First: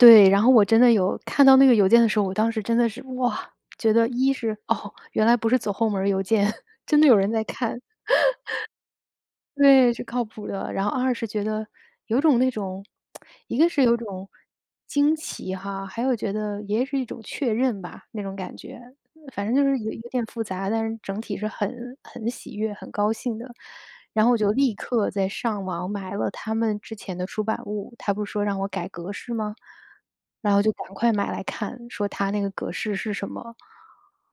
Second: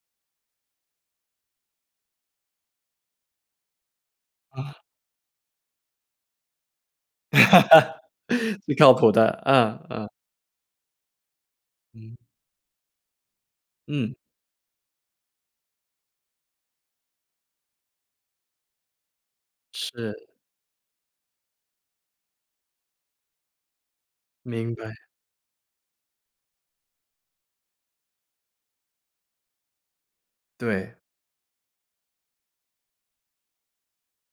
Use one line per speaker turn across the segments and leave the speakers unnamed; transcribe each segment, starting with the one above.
对，然后我真的有看到那个邮件的时候，我当时真的是，哇，觉得一是，
啊。
哦，原来不是走后门儿邮件，真的有人在看。
挺靠谱的，嗯，
对，是
嗯。
靠谱的。然后二是觉得
嗯。
有种那种 一个是有
嗯。
种惊奇哈，还有觉得也是一种确认吧，那种感觉。反正就是有有点
是。
复杂，但是整体是很很喜悦、很高兴的。然后我就立
明白。
刻在上网买了它们之前的出版物，它不是说让我改格式嘛？然后就赶
对。
快买来看，说它那个格式是什么。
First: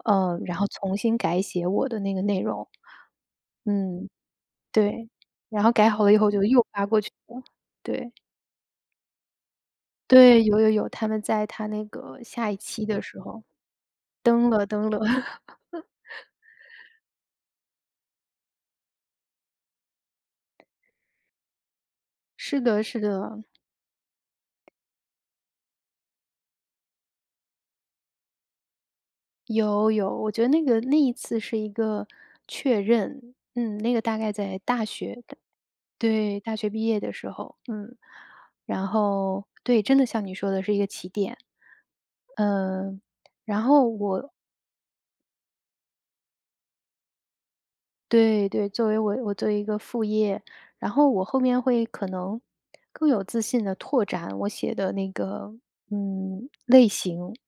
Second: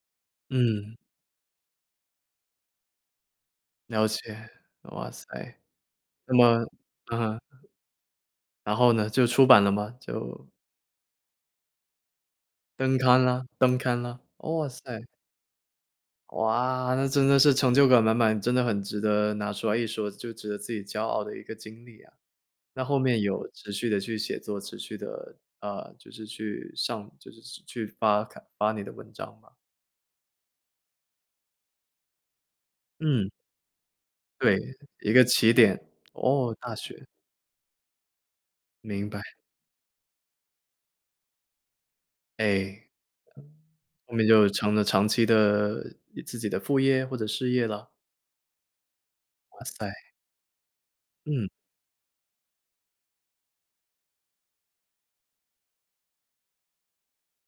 呃，然后重
嗯。
新改写我的那个内容，
了
嗯，
解，
对，
哇塞，
然后改好了以后
那
就
么
又发过去
嗯哼。
了，对。
然后呢，就出版了嘛，
对，
就
有有有，它们在它那个下一期
登
的时
刊
候。
了登刊了，
登了
哇
登了。
塞。哇，那真的是成就感满满，真的很值得拿出来一说，就值得自己骄傲的一个经历啊。
是的，
那后
是
面
的。
有持续地去写作，持续地，呃，就是去上就是去发看发你的文章吗？
有有，我觉得那个那一次是一个确
嗯。
认，嗯，那个大概
对，
在大
一
学
个
的，
起点，
对，
哦，
大学
大
毕业
学。
的时候。嗯，然
明白。
后对，真的像你说的是一个起点。
哎。
呃，然后
后面
我
就成了长期的自己的副业，或者事业了。
对对，作为我我作为
哇
一个
塞。
副业，然后我后
嗯。
面会可能更有自信地拓展我写的那个，嗯，类型。